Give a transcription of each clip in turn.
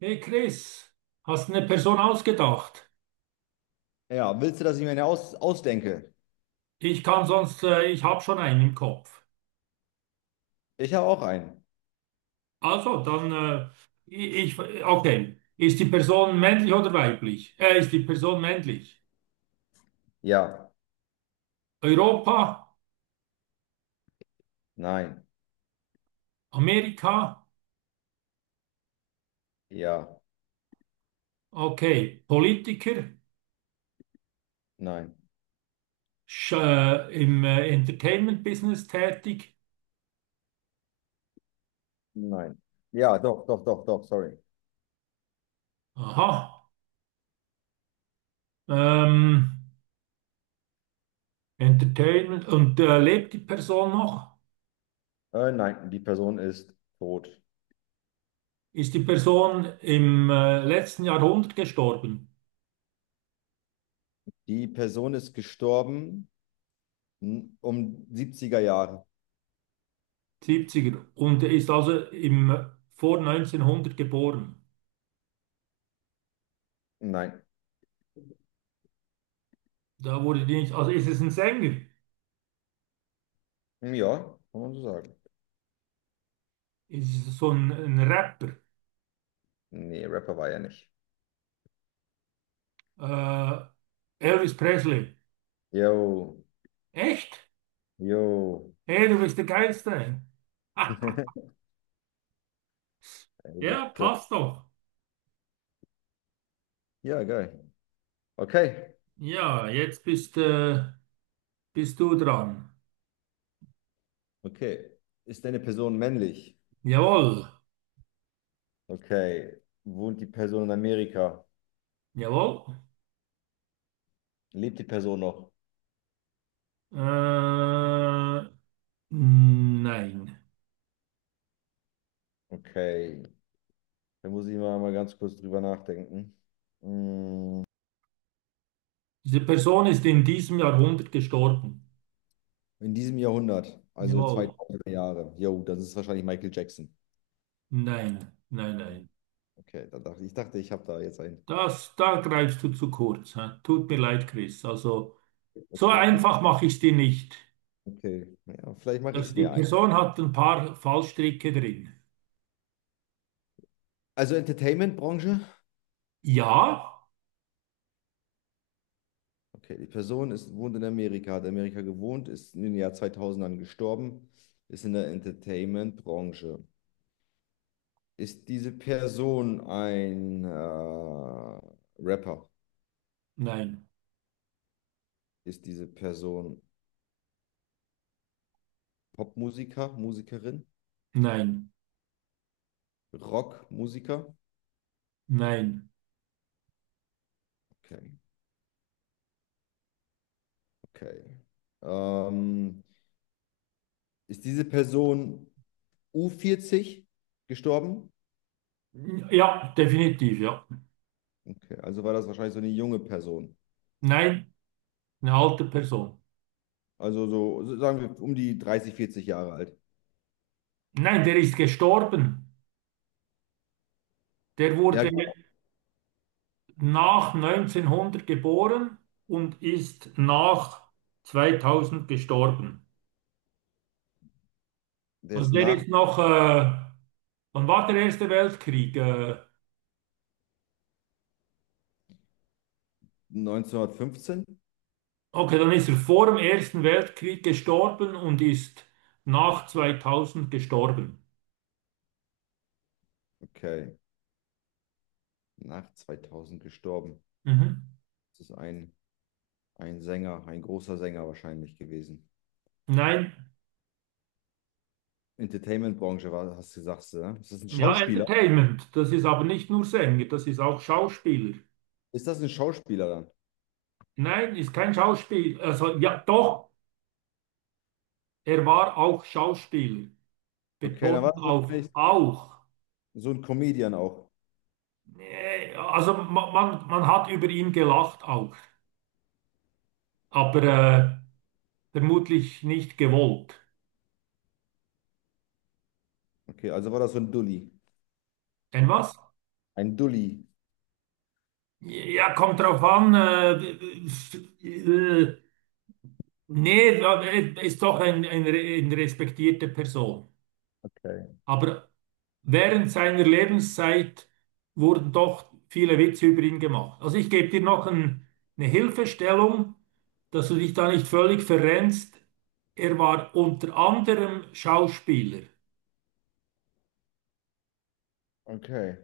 Hey Chris, hast eine Person ausgedacht? Ja, willst du, dass ich mir eine ausdenke? Ich kann sonst, ich habe schon einen im Kopf. Ich habe auch einen. Also, dann, okay. Ist die Person männlich oder weiblich? Ist die Person männlich? Ja, Europa, nein, Amerika, ja, okay. Politiker, nein, im Entertainment-Business tätig. nein. Ja, doch, doch, doch, doch, sorry. Aha. Ähm, Entertainment. Und lebt die Person noch? Nein, die Person ist tot. Ist die Person im letzten Jahrhundert gestorben? Die Person ist gestorben um 70er Jahre. 70er. Und er ist also vor 1900 geboren. Nein. Da wurde die nicht, also ist es ein Sänger? Ja, kann man so sagen. Ist es so ein Rapper? Nee, Rapper war er nicht. Äh, Elvis Presley. Yo, Echt? yo. Hey, du bist der Geilste. Elvis Ja, Presley. passt doch. Ja, geil. Okay, Ja, jetzt bist du dran. okay. Ist deine Person männlich? Jawohl. Okay. Wohnt die Person in Amerika? Jawohl. Lebt die Person noch? Äh, nein. Okay. Da muss ich mal ganz kurz drüber nachdenken. Mm, Diese Person ist in diesem Jahrhundert gestorben. in diesem Jahrhundert, also Jawohl. 2000 Jahre. Jo, das ist wahrscheinlich Michael Jackson. Nein, nein, nein. Okay, da dachte, ich habe da jetzt einen. Da greifst du zu kurz. Hä? Tut mir leid, Chris. Also, so Okay, ist einfach mache ich es dir nicht. okay. Ja, vielleicht mache ich Also, es die, mir ja, ein. Person hat ein paar Fallstricke drin. Also Entertainment-Branche. Ja, Okay, die Person ist, wohnt in Amerika, hat Amerika gewohnt, ist in den Jahr 2000ern gestorben, ist in der Entertainment-Branche. Ist diese Person ein Rapper? nein, Ist diese Person Popmusiker, Musikerin, nein, Rockmusiker? nein. Okay, okay. Ähm, Ist diese Person u vierzig gestorben? Ja, definitiv, ja. Okay, also war das wahrscheinlich so eine junge Person. Nein, eine alte Person. Also so sagen wir, um die 30, 40 Jahre alt. Nein, der ist gestorben. Der wurde Ja, genau. nach 1900 geboren und ist nach 2000 gestorben. Der Also, ist der nach ist noch, wann war der Erste Weltkrieg? Äh, 1915? Okay, dann ist er vor dem Ersten Weltkrieg gestorben und ist nach 2000 gestorben. Okay, nach 2000 gestorben. Mhm. Das ist ein Sänger, ein großer Sänger wahrscheinlich gewesen. Nein, Entertainment-Branche war, hast du gesagt, ne? Ist das ein ja, Schauspieler? Entertainment. Das ist aber nicht nur Sänger, das ist auch Schauspieler. Ist das ein Schauspieler dann? Nein, ist kein Schauspieler. Also, ja, doch, er war auch Schauspieler. Okay, dann war Betonung das auf wahrscheinlich auch. so ein Comedian auch. Nee, also, man hat über ihn gelacht auch, aber vermutlich nicht gewollt. Okay, also war das so ein Dulli. Ein was? Ein Dulli. Ja, kommt drauf an. Äh, nee, ja, ist doch eine respektierte Person. Okay. Aber während seiner Lebenszeit wurden doch viele Witze über ihn gemacht. Also ich gebe dir noch eine Hilfestellung, dass du dich da nicht völlig verrennst. Er war unter anderem Schauspieler. Okay.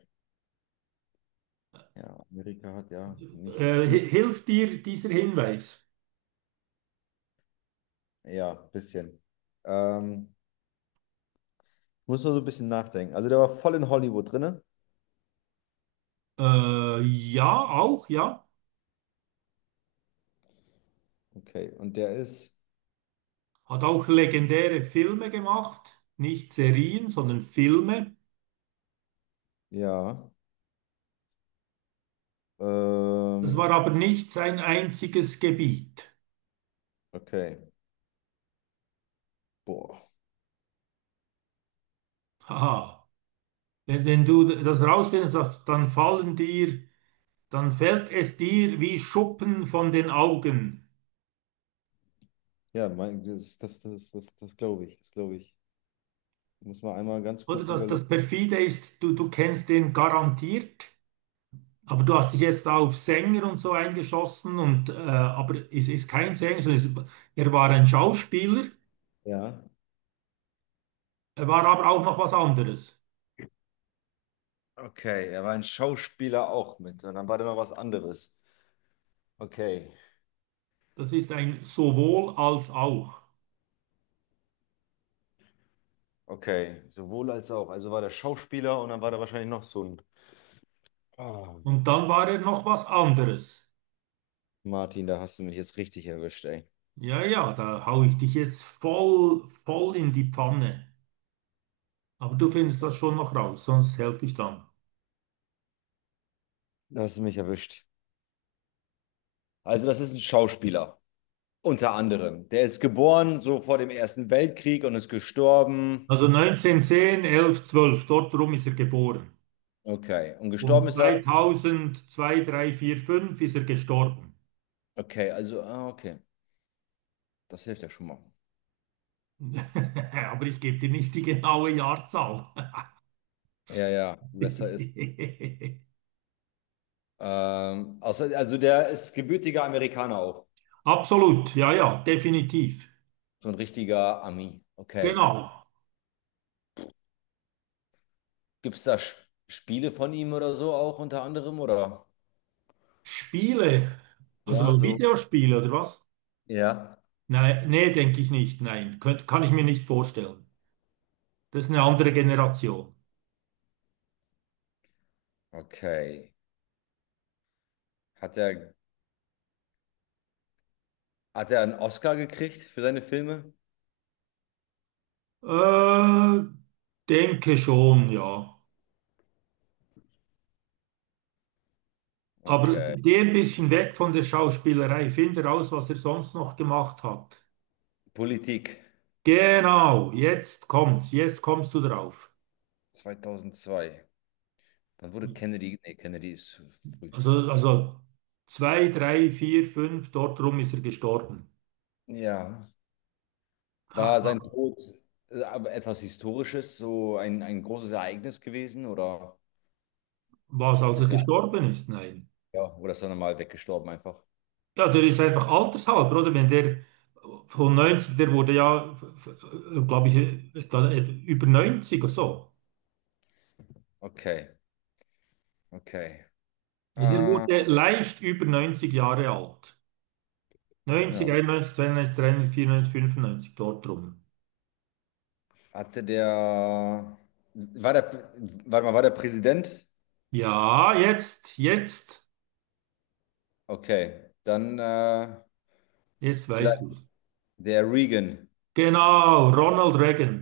Ja, Amerika hat ja nicht. Hilft dir dieser Hinweis? Ja, bisschen. Ähm, Muss nur so ein bisschen nachdenken. Also der war voll in Hollywood drinne. Ja, auch, ja. Okay, und der ist. Hat auch legendäre Filme gemacht, nicht Serien, sondern Filme. Ja. Das Ähm, war aber nicht sein einziges Gebiet. okay. Boah. Haha. Wenn du das rausfindest, dann fällt es dir wie Schuppen von den Augen. Ja, mein, das glaube ich. Das glaube ich. Muss man einmal ganz Oder kurz dass überlegen. das perfide ist, du kennst den garantiert, aber du hast dich jetzt auf Sänger und so eingeschossen und aber es ist kein Sänger, sondern er war ein Schauspieler, Ja. er war aber auch noch was anderes. Okay, er war ein Schauspieler auch mit. Und dann war da noch was anderes. Okay, Das ist ein sowohl als auch. okay. Sowohl als auch. Also war der Schauspieler und dann war da wahrscheinlich noch so ein. Ah. Und dann war er noch was anderes. Martin, da hast du mich jetzt richtig erwischt, ey. Ja, ja, da hau ich dich jetzt voll, voll in die Pfanne. Aber du findest das schon noch raus, sonst helfe ich dann. Da hast du mich erwischt. Also, das ist ein Schauspieler, unter anderem. Der ist geboren so vor dem Ersten Weltkrieg und ist gestorben. Also 1910, 11, 12, dort rum ist er geboren. Okay. Und gestorben Und ist er. 2000, 2, 3, 4, 5 ist er gestorben. Okay, also, ah, okay. Das hilft ja schon mal. Aber ich gebe dir nicht die genaue Jahrzahl. Ja, ja, besser ist. Außer, also, der ist gebürtiger Amerikaner auch. Absolut, ja, ja, definitiv. So ein richtiger Ami. Okay. Genau. Gibt es da Sch- Spiele von ihm oder so auch unter anderem? Oder? Spiele, Ja, also so. Videospiele oder was? Ja. Nein, nee, denke ich nicht. Nein, kann ich mir nicht vorstellen. Das ist eine andere Generation. Okay. Hat er, hat er, einen Oscar gekriegt für seine Filme? Äh, denke schon, ja. Aber Okay. geh ein bisschen weg von der Schauspielerei. Finde raus, was er sonst noch gemacht hat. Politik Genau, jetzt kommt's. Jetzt kommst du drauf. 2002. Dann wurde Kennedy, nee, Kennedy ist früh. Also zwei, drei, vier, fünf, dort rum ist er gestorben. Ja. War sein Haha. Tod aber etwas Historisches, so ein großes Ereignis gewesen oder Was, als er ist er, gestorben ist? Nein. ja, oder ist er normal weggestorben einfach? Ja, der ist einfach altershalber, oder? Wenn der von 90 der wurde ja, glaube ich, da über 90 oder so. Okay, okay. Also er Äh, wurde leicht über 90 Jahre alt. 90, ja, 91, 92, 93, 94, 95, dort rum. Hatte der, war der, warte mal, war der Präsident? Ja, jetzt, jetzt, Okay, dann jetzt weißt vielleicht du. der Reagan. Genau, Ronald Reagan.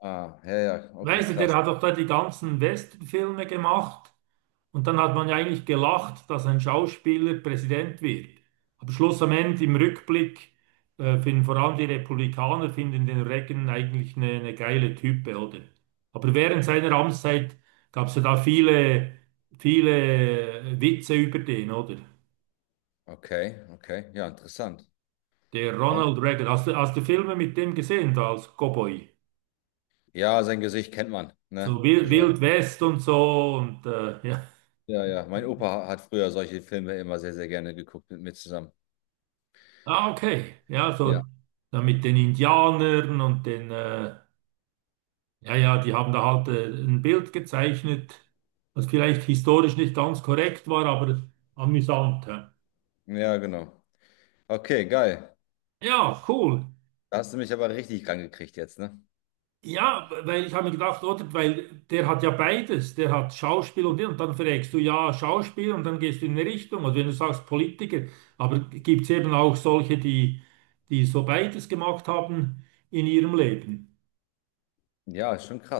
Ah, ja, ja, okay, Weißt du, der krass. hat doch da die ganzen Westernfilme gemacht. Und dann hat man ja eigentlich gelacht, dass ein Schauspieler Präsident wird. Aber Schluss am Ende im Rückblick finden vor allem die Republikaner finden den Reagan eigentlich eine geile Type, oder? Aber während seiner Amtszeit gab es ja da viele, viele Witze über den, oder? Okay, okay, ja, interessant. Der Ron? Ronald Reagan. Hast du Filme mit dem gesehen, da als Cowboy? Ja, sein Gesicht kennt man, So ne? Wild, Wild Also, West und so und ja. ja, ja, mein Opa hat früher solche Filme immer sehr, sehr gerne geguckt mit mir zusammen. Ah, okay. Ja, Ja, so dann mit den Indianern und den ja, ja, die haben da halt ein Bild gezeichnet, was vielleicht historisch nicht ganz korrekt war, aber amüsant. Ja, ja, genau. Okay, geil. ja, cool. Da hast du mich aber richtig rangekriegt jetzt, ne? Ja, weil ich habe mir gedacht, oder, weil der hat ja beides. Der hat Schauspiel und dann fragst du ja Schauspiel und dann gehst du in eine Richtung. Und wenn du sagst Politiker, aber gibt es eben auch solche, die so beides gemacht haben in ihrem Leben. Ja, ist schon krass.